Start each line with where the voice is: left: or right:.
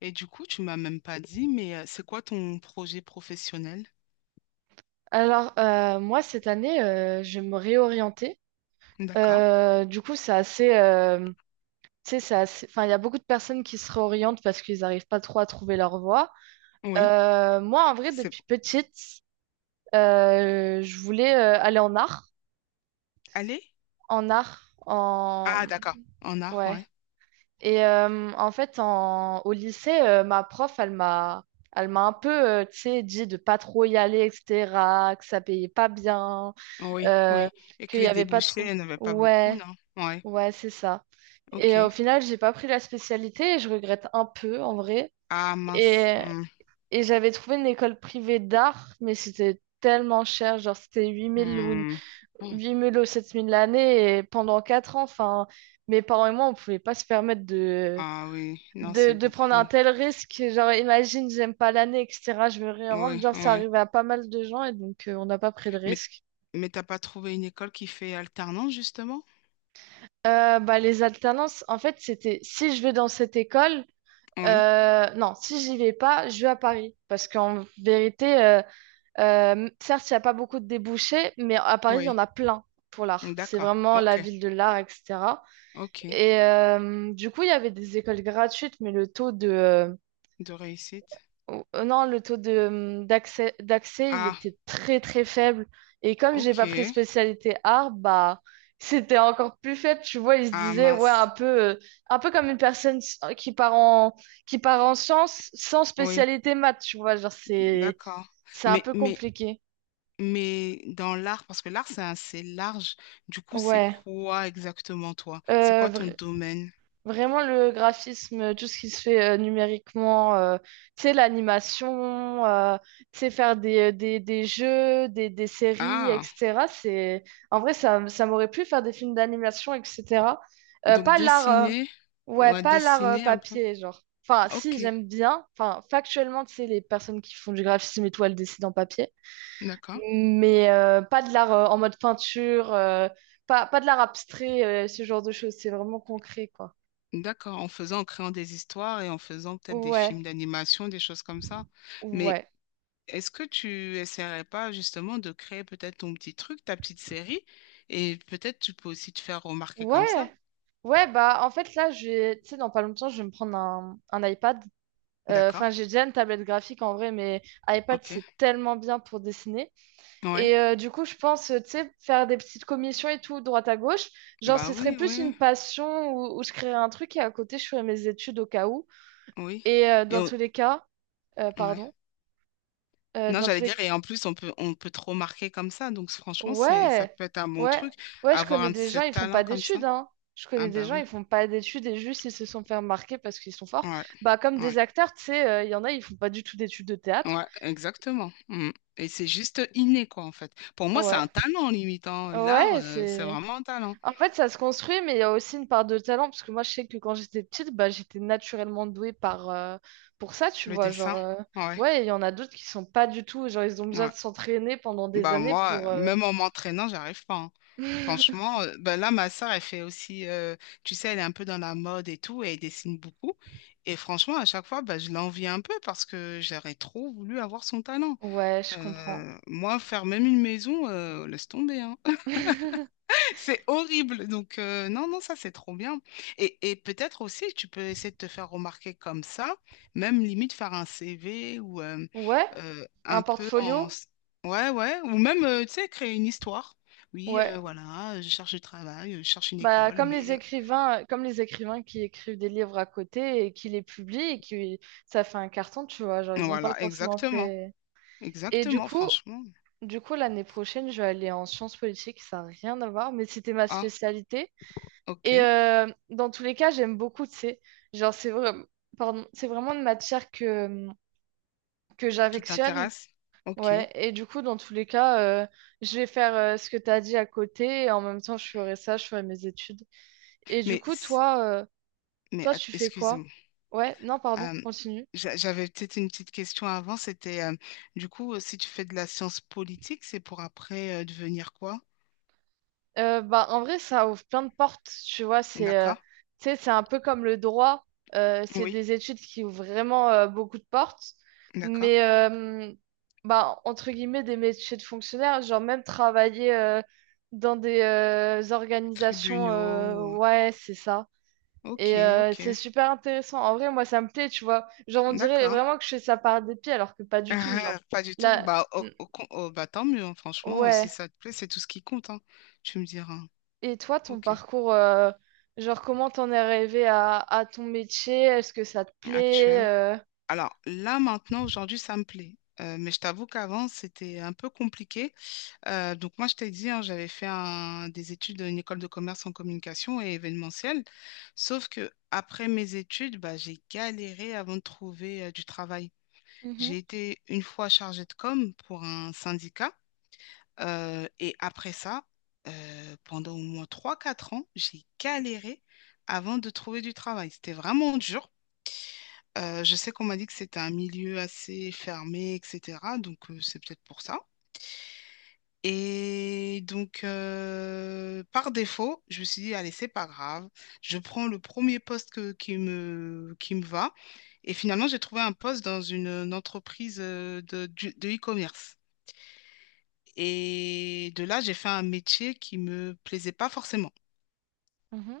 left: Et du coup, tu m'as même pas dit, mais c'est quoi ton projet professionnel?
right: Moi, cette année, je vais me réorienter.
left: D'accord.
right: Du coup, c'est assez, tu sais, c'est assez... Enfin, il y a beaucoup de personnes qui se réorientent parce qu'ils n'arrivent pas trop à trouver leur voie.
left: Oui.
right: Moi, en vrai,
left: C'est
right: depuis petite, je voulais aller en art.
left: allez?
right: En art, en...
left: Ah, d'accord. En art,
right: Ouais.
left: ouais.
right: Et en fait, en... au lycée, ma prof, elle m'a... Elle m'a un peu, tu sais, dit de pas trop y aller, etc., que ça payait pas bien,
left: Oui,
right: euh,
left: oui. Et
right: qu'il
left: que
right: n'y
left: les
right: avait pas
left: débouchés,
right: trop.
left: elle n'avait pas beaucoup,
right: Ouais,
left: non? Ouais.
right: ouais, c'est ça. Et
left: Ok.
right: au final, j'ai pas pris la spécialité et je regrette un peu en vrai.
left: Ah, mince.
right: Et,
left: Hmm,
right: et j'avais trouvé une école privée d'art, mais c'était tellement cher, genre c'était 8 000 ou,
left: hmm. Oh.
right: 8 000 ou 7 000 l'année et pendant 4 ans, enfin, mes parents et moi, on pouvait pas se permettre de,
left: Ah oui, non,
right: de,
left: c'est
right: de prendre un
left: beaucoup.
right: tel risque. Genre, imagine, j'aime pas l'année, etc., je me réoriente.
left: Oui,
right: Genre, ça
left: oui.
right: arrivait à pas mal de gens et donc on n'a pas pris de
left: Mais,
right: risque.
left: mais t'as pas trouvé une école qui fait alternance, justement?
right: Bah, les alternances, en fait, c'était si je vais dans cette école,
left: Oui,
right: non, si j'y vais pas, je vais à Paris. Parce qu'en vérité, certes, il n'y a pas beaucoup de débouchés, mais à Paris, il y en
left: oui.
right: a plein pour l'art. C'est
left: D'accord.
right: vraiment la
left: Ok,
right: ville de l'art, etc.
left: ok.
right: Et du coup, il y avait des écoles gratuites, mais le taux de,
left: De réussite.
right: Oh, non, le taux de, d'accès, d'accès, il
left: Ah,
right: était très très faible. Et comme j'ai pas pris
left: ok.
right: spécialité art, bah c'était encore plus faible. Tu vois, il se
left: Ah,
right: disait, ouais,
left: mince.
right: un peu comme une personne qui part en sciences sans
left: Oui,
right: spécialité maths, tu vois. Genre,
left: d'accord.
right: c'est un
left: Mais,
right: peu
left: mais,
right: compliqué.
left: mais dans l'art, parce que l'art, c'est assez large. Du coup, c'est
right: Ouais.
left: quoi exactement toi? C'est quoi ton
right: Euh,
left: domaine?
right: vraiment le graphisme, tout ce qui se fait numériquement, tu sais, l'animation, tu sais, faire des jeux, des séries,
left: Ah,
right: etc. C'est... En vrai, ça m'aurait plu faire des films d'animation, etc.
left: donc
right: Pas l'art,
left: dessiner,
right: ouais,
left: ouais,
right: pas l'art
left: dessiner un peu.
right: papier, genre. Enfin, si,
left: Ok,
right: j'aime bien. Enfin, factuellement, tu sais, les personnes qui font du graphisme et tout, elles dessinent en papier.
left: d'accord.
right: Mais pas de l'art en mode peinture, pas de l'art abstrait, ce genre de choses. C'est vraiment concret, quoi.
left: D'accord, en faisant, en créant des histoires et en faisant peut-être des
right: Ouais.
left: films d'animation, des choses comme ça. Mais
right: Ouais,
left: est-ce que tu essaierais pas justement de créer peut-être ton petit truc, ta petite série, et peut-être tu peux aussi te faire remarquer comme ça?
right: ouais, ouais, bah en fait là, j'ai, tu sais, dans pas longtemps, je vais me prendre un iPad.
left: D'accord,
right: Enfin, j'ai déjà une tablette graphique en vrai, mais iPad,
left: ok.
right: c'est tellement bien pour dessiner.
left: Oui,
right: Et du coup, je pense, tu sais, faire des petites commissions et tout, droite à gauche. Genre,
left: bah
right: ce serait
left: oui,
right: plus
left: oui.
right: une passion où je créerais un truc et à côté, je ferais mes études au cas où.
left: Oui.
right: Et
left: Et
right: dans tous les cas,
left: ouais.
right: pardon,
left: Non,
right: dans
left: j'allais
right: tous les
left: dire, et en plus, on peut te remarquer comme ça. Donc, franchement, c'est, ça
right: Ouais,
left: peut être un bon
right: ouais,
left: truc,
right: ouais, je
left: avoir
right: connais
left: un de
right: des gens,
left: ces
right: ils font
left: talents
right: pas
left: comme ça.
right: d'études, hein. Je
left: Ah,
right: connais des
left: bah
right: gens,
left: oui.
right: ils font pas d'études et juste ils se sont fait remarquer parce qu'ils sont forts.
left: Ouais.
right: Bah, comme
left: Ouais.
right: des acteurs, tu sais, il y en a, ils font pas du tout d'études de théâtre.
left: Ouais, exactement. Mm. Et c'est juste inné, quoi, en fait. Pour moi, c'est
right: Ouais,
left: un talent, limitant l'art,
right: ouais,
left: c'est
right: c'est.
left: vraiment un talent.
right: En fait, ça se construit, mais il y a aussi une part de talent parce que moi, je sais que quand j'étais petite, bah, j'étais naturellement douée par, pour ça, tu
left: Le
right: vois.
left: dessin. Ouais.
right: Ouais, il y en a d'autres qui sont pas du tout, genre, ils ont besoin
left: Ouais.
right: de s'entraîner pendant des
left: Bah
right: années
left: moi,
right: pour.
left: même en m'entraînant, j'arrive pas, hein. Franchement, bah là, ma sœur, elle fait aussi, tu sais, elle est un peu dans la mode et tout, et elle dessine beaucoup. Et franchement, à chaque fois, bah, je l'envie un peu parce que j'aurais trop voulu avoir son talent.
right: Ouais, je comprends.
left: Moi, faire même une maison, laisse tomber, hein. C'est horrible. Donc, non, non, ça, c'est trop bien. Et peut-être aussi, tu peux essayer de te faire remarquer comme ça, même limite faire un CV ou
right: Ouais, un
left: un peu en...
right: portfolio?
left: Ouais, ouais. Ou même, tu sais, créer une histoire. Oui,
right: Ouais,
left: voilà, je cherche du travail, je cherche une
right: bah,
left: école, mais...
right: comme les écrivains qui écrivent des livres à côté et qui les publient et qui ça fait un carton, tu vois, genre ils ont pas
left: Voilà,
right: forcément
left: exactement.
right: fait. Et du
left: Exactement,
right: coup,
left: franchement.
right: du coup l'année prochaine, je vais aller en sciences politiques, ça n'a rien à voir, mais c'était ma
left: Ah,
right: spécialité.
left: ok.
right: Et dans tous les cas, j'aime beaucoup, tu sais, genre c'est vrai, pardon, c'est vraiment une matière que
left: Qui
right: j'affectionne.
left: t'intéresse? Ok.
right: Ouais, et du coup, dans tous les cas, je vais faire ce que tu as dit à côté et en même temps, je ferai ça, je ferai mes études. Et du
left: Mais,
right: coup, toi, toi, tu fais quoi?
left: excuse-moi.
right: Ouais, non, pardon,
left: Euh,
right: continue.
left: j'avais peut-être une petite question avant, c'était du coup, si tu fais de la science politique, c'est pour après devenir quoi?
right: Bah, en vrai, ça ouvre plein de portes, tu vois. C'est
left: D'accord?
right: Tu sais, c'est un peu comme le droit. C'est
left: Oui,
right: des études qui ouvrent vraiment beaucoup de portes.
left: d'accord.
right: Mais, bah, entre guillemets, des métiers de fonctionnaire, genre même travailler dans des organisations,
left: Tribunaux.
right: ouais, c'est ça.
left: Ok,
right: Et
left: ok,
right: c'est super intéressant. En vrai, moi, ça me plaît, tu vois. Genre, on dirait
left: d'accord.
right: vraiment que je fais ça par dépit, alors que pas du tout,
left: Ah,
right: genre.
left: pas du tout.
right: Là,
left: Bah, oh, bah tant mieux, hein, franchement, si
right: ouais.
left: ça te plaît, c'est tout ce qui compte, hein. Tu me diras.
right: Et toi, ton
left: Ok,
right: parcours, genre comment t'en es arrivé à ton métier? Est-ce que ça te plaît?
left: actuel. Alors là, maintenant, aujourd'hui, ça me plaît. Mais je t'avoue qu'avant, c'était un peu compliqué. Donc moi, je t'ai dit, hein, j'avais fait des études à une école de commerce en communication et événementiel. Sauf que après mes études, bah, j'ai galéré avant de trouver du travail. J'ai
right: Mhm,
left: été une fois chargée de com pour un syndicat. Et après ça, pendant au moins trois quatre ans, j'ai galéré avant de trouver du travail. C'était vraiment dur. Je sais qu'on m'a dit que c'était un milieu assez fermé, etc. Donc c'est peut-être pour ça. Et donc, par défaut, je me suis dit, allez, c'est pas grave. Je prends le premier poste qui me va. Et finalement, j'ai trouvé un poste dans une entreprise de e-commerce. Et de là, j'ai fait un métier qui me plaisait pas forcément.
right: mhm.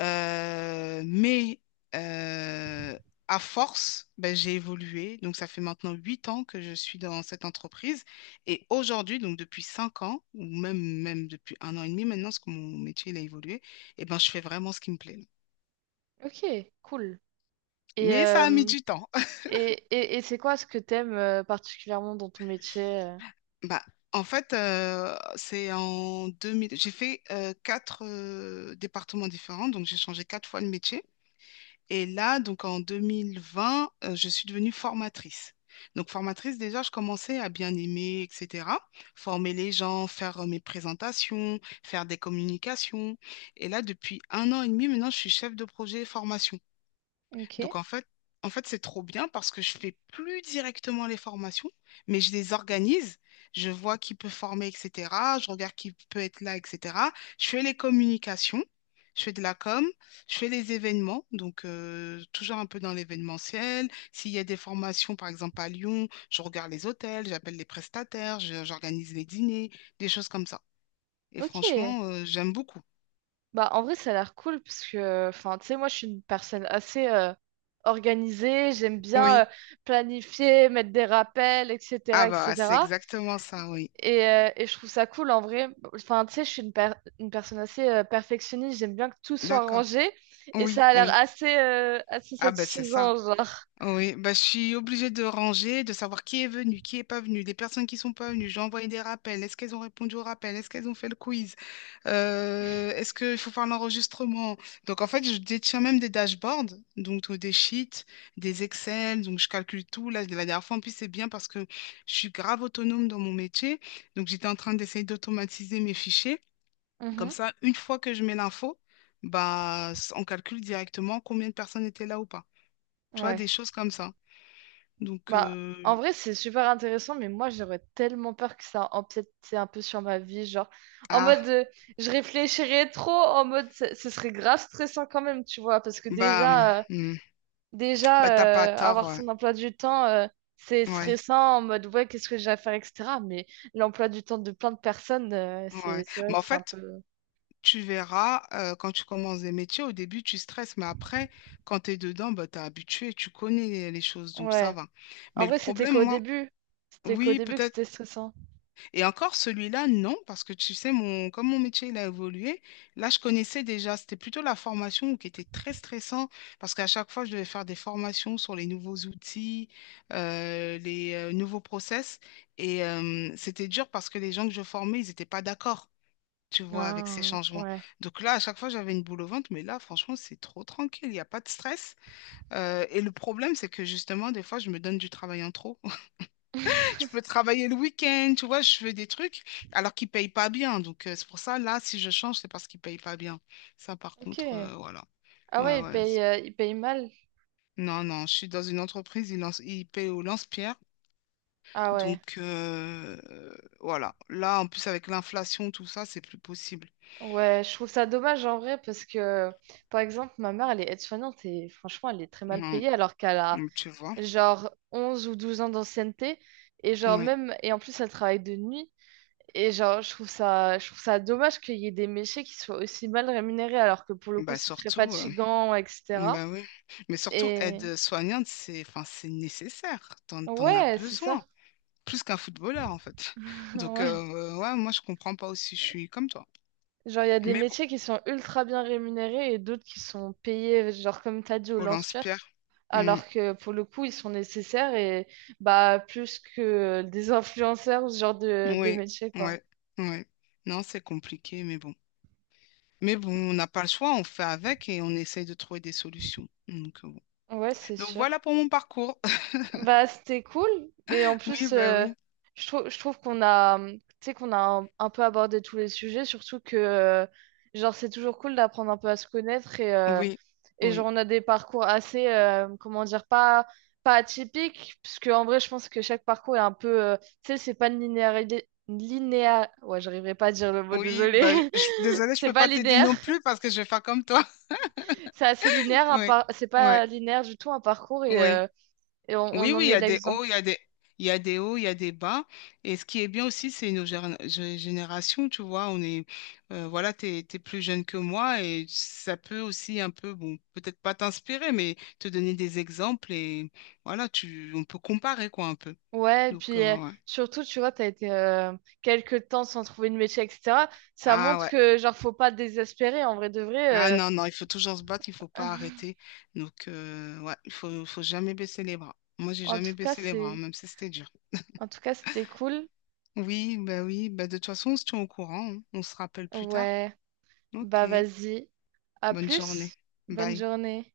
left: Mais euh, à force, ben, j'ai évolué. Donc, ça fait maintenant 8 ans que je suis dans cette entreprise. Et aujourd'hui, donc depuis 5 ans, ou même depuis 1 an et demi maintenant, parce que mon métier il a évolué, et ben, je fais vraiment ce qui me plaît.
right: Ok, cool. Et,
left: Mais ça a mis
right: euh,
left: du temps.
right: et c'est quoi ce que t'aimes particulièrement dans ton métier?
left: Bah, en fait, c'est en 2000. J'ai fait quatre départements différents, donc j'ai changé quatre fois de métier. Et là, donc en 2020, je suis devenue formatrice. Donc formatrice, déjà, je commençais à bien aimer, etc. Former les gens, faire mes présentations, faire des communications. Et là, depuis 1 an et demi, maintenant, je suis chef de projet formation.
right: Ok,
left: Donc en fait, c'est trop bien parce que je fais plus directement les formations, mais je les organise, je vois qui peut former, etc. Je regarde qui peut être là, etc. Je fais les communications, je fais de la com, je fais les événements, donc toujours un peu dans l'événementiel. S'il y a des formations, par exemple à Lyon, je regarde les hôtels, j'appelle les prestataires, j'organise les dîners, des choses comme ça. Et
right: ok.
left: franchement, j'aime beaucoup.
right: Bah en vrai, ça a l'air cool parce que, enfin, tu sais, moi, je suis une personne assez organisée. J'aime bien
left: Oui.
right: planifier, mettre des rappels,
left: Ah
right: etc.,
left: bah, c'est
right: etc.
left: exactement ça, oui.
right: Et je trouve ça cool en vrai. Enfin, tu sais, je suis une personne assez perfectionniste. J'aime bien que tout soit
left: D'accord.
right: rangé. Et ça
left: Oui,
right: a l'air
left: oui.
right: assez, assez
left: Ah ben c'est ça.
right: satisfaisant, genre.
left: Oui, bah je suis obligée de ranger, de savoir qui est venu, qui est pas venu, les personnes qui sont pas venues. J'ai envoyé des rappels. Est-ce qu'elles ont répondu au rappel? Est-ce qu'elles ont fait le quiz? Est-ce qu'il faut faire l'enregistrement? Donc en fait, je détiens même des dashboards, donc des sheets, des Excel, donc je calcule tout. Là, la dernière fois en plus, c'est bien parce que je suis grave autonome dans mon métier. Donc j'étais en train d'essayer d'automatiser mes fichiers. Comme
right: Mhm.
left: ça, une fois que je mets l'info, bah on calcule directement combien de personnes étaient là ou pas. Tu vois,
right: Ouais.
left: des choses comme ça. Donc,
right: Bah, en vrai, c'est super intéressant, mais moi, j'aurais tellement peur que ça empiète tu sais, un peu sur ma vie. Genre, en mode,
left: ah,
right: je réfléchirais trop, en mode, ce serait grave stressant quand même, tu vois. Parce que
left: bah,
right: déjà,
left: hmm,
right: déjà,
left: bah t'as pas tort,
right: avoir
left: ouais.
right: son emploi du temps, c'est
left: Ouais,
right: stressant en mode ouais, qu'est-ce que j'ai à faire, etc. Mais l'emploi du temps de plein de personnes,
left: ouais.
right: c'est vrai
left: Mais
right: que
left: en
right: c'est un
left: fait,
right: peu.
left: tu verras, quand tu commences des métiers, au début, tu stresses, mais après, quand tu es dedans, bah, t'es habitué, tu connais les choses, donc ça
right: Ouais.
left: va.
right: En
left: Mais le
right: vrai, c'était
left: problème,
right: qu'au
left: moi,
right: début. C'était qu'au
left: oui,
right: début que
left: peut-être.
right: c'était stressant.
left: Et encore celui-là, non, parce que tu sais, comme mon métier il a évolué, là je connaissais déjà, c'était plutôt la formation qui était très stressant, parce qu'à chaque fois je devais faire des formations sur les nouveaux outils, les nouveaux process, et c'était dur parce que les gens que je formais, ils n'étaient pas d'accord, tu vois, avec ces
right: Ah,
left: changements.
right: ouais.
left: Donc là, à chaque fois j'avais une boule au ventre, mais là franchement c'est trop tranquille, il n'y a pas de stress. Et le problème, c'est que justement, des fois je me donne du travail en trop. Je peux travailler le week-end, tu vois, je fais des trucs alors qu'ils payent pas bien. Donc, c'est pour ça, là, si je change, c'est parce qu'ils payent pas bien. Ça, par
right: Ok.
left: contre, voilà.
right: Ah
left: Ouais,
right: ouais,
left: ouais.
right: il paye mal.
left: Non, non, je suis dans une entreprise, ils payent au lance-pierre.
right: Ah ouais.
left: Donc, voilà. Là, en plus, avec l'inflation, tout ça, c'est plus possible.
right: Ouais, je trouve ça dommage en vrai parce que, par exemple, ma mère, elle est aide-soignante et franchement, elle est très mal
left: Mhm.
right: payée alors qu'elle a,
left: Donc, tu vois?
right: genre 11 ou 12 ans d'ancienneté et genre
left: Oui.
right: même et en plus elle travaille de nuit et je trouve ça dommage qu'il y ait des métiers qui soient aussi mal rémunérés alors que pour le coup
left: Bah,
right: c'est très
left: surtout,
right: fatigant etc.
left: bah oui. Mais surtout,
right: et
left: aide soignante, c'est, enfin, c'est nécessaire. T'en as
right: ouais c'est ça
left: besoin. Plus qu'un footballeur en fait. Donc
right: ouais
left: ouais, moi je comprends pas aussi, je suis comme toi.
right: genre il y a des
left: Mais bon,
right: métiers qui sont ultra bien rémunérés et d'autres qui sont payés genre comme t'as dit au
left: on
right: lance-pierre
left: l'inspire. Mm.
right: alors que pour le coup ils sont nécessaires et bah plus que des influenceurs ou ce genre de
left: Oui,
right: métier quoi.
left: ouais, ouais. Non, c'est compliqué, mais bon. Mais bon, on n'a pas le choix, on fait avec et on essaye de trouver des solutions. Donc, bon.
right: Ouais c'est
left: Donc
right: sûr.
left: voilà pour mon parcours.
right: Bah, c'était cool. Et en
left: Oui,
right: plus,
left: bah oui,
right: je trouve qu'on a, tu sais, qu'on a un peu abordé tous les sujets, surtout que, genre, c'est toujours cool d'apprendre un peu à se connaître
left: oui,
right: et
left: oui,
right: genre, on a des parcours assez, comment dire, pas atypiques, parce que, en vrai, je pense que chaque parcours est un peu, tu sais, c'est pas linéaire, linéa ouais, j'arriverai pas à dire le mot,
left: oui.
right: désolé.
left: Bah, désolée, je
right: C'est
left: peux
right: pas
left: pas t'aider
right: linéaire.
left: non plus parce que je vais faire comme toi.
right: C'est assez linéaire,
left: Oui,
right: c'est
left: oui,
right: pas linéaire du tout un parcours
left: oui.
right: et
left: Oui,
right: on
left: oui,
right: en
left: il y
right: est
left: a des hauts,
right: l'exemple.
left: il y a des, il y a des hauts, il y a des bas. Et ce qui est bien aussi, c'est nos générations, tu vois. On est, voilà, t'es plus jeune que moi et ça peut aussi un peu, bon, peut-être pas t'inspirer, mais te donner des exemples et voilà, on peut comparer quoi un peu.
right: Ouais, et
left: Donc,
right: puis
left: ouais.
right: surtout, tu vois, t'as été quelques temps sans trouver de métier, etc. Ça
left: Ah
right: montre
left: ouais.
right: que, genre, faut pas désespérer, en vrai de
left: Ah
right: vrai.
left: non, non, il faut toujours se battre, il faut pas arrêter. Donc, ouais, faut jamais baisser les bras. Moi, j'ai
right: En
left: jamais
right: tout cas,
left: baissé les bras, hein,
right: c'est...
left: même si c'était dur.
right: En tout cas, c'était cool.
left: Oui, bah de toute façon, on se tient au courant, hein. On se rappelle plus tard.
right: Ouais,
left: Ok,
right: bah vas-y. À
left: bonne journée.
right: plus. Bonne
left: Bye.
right: journée.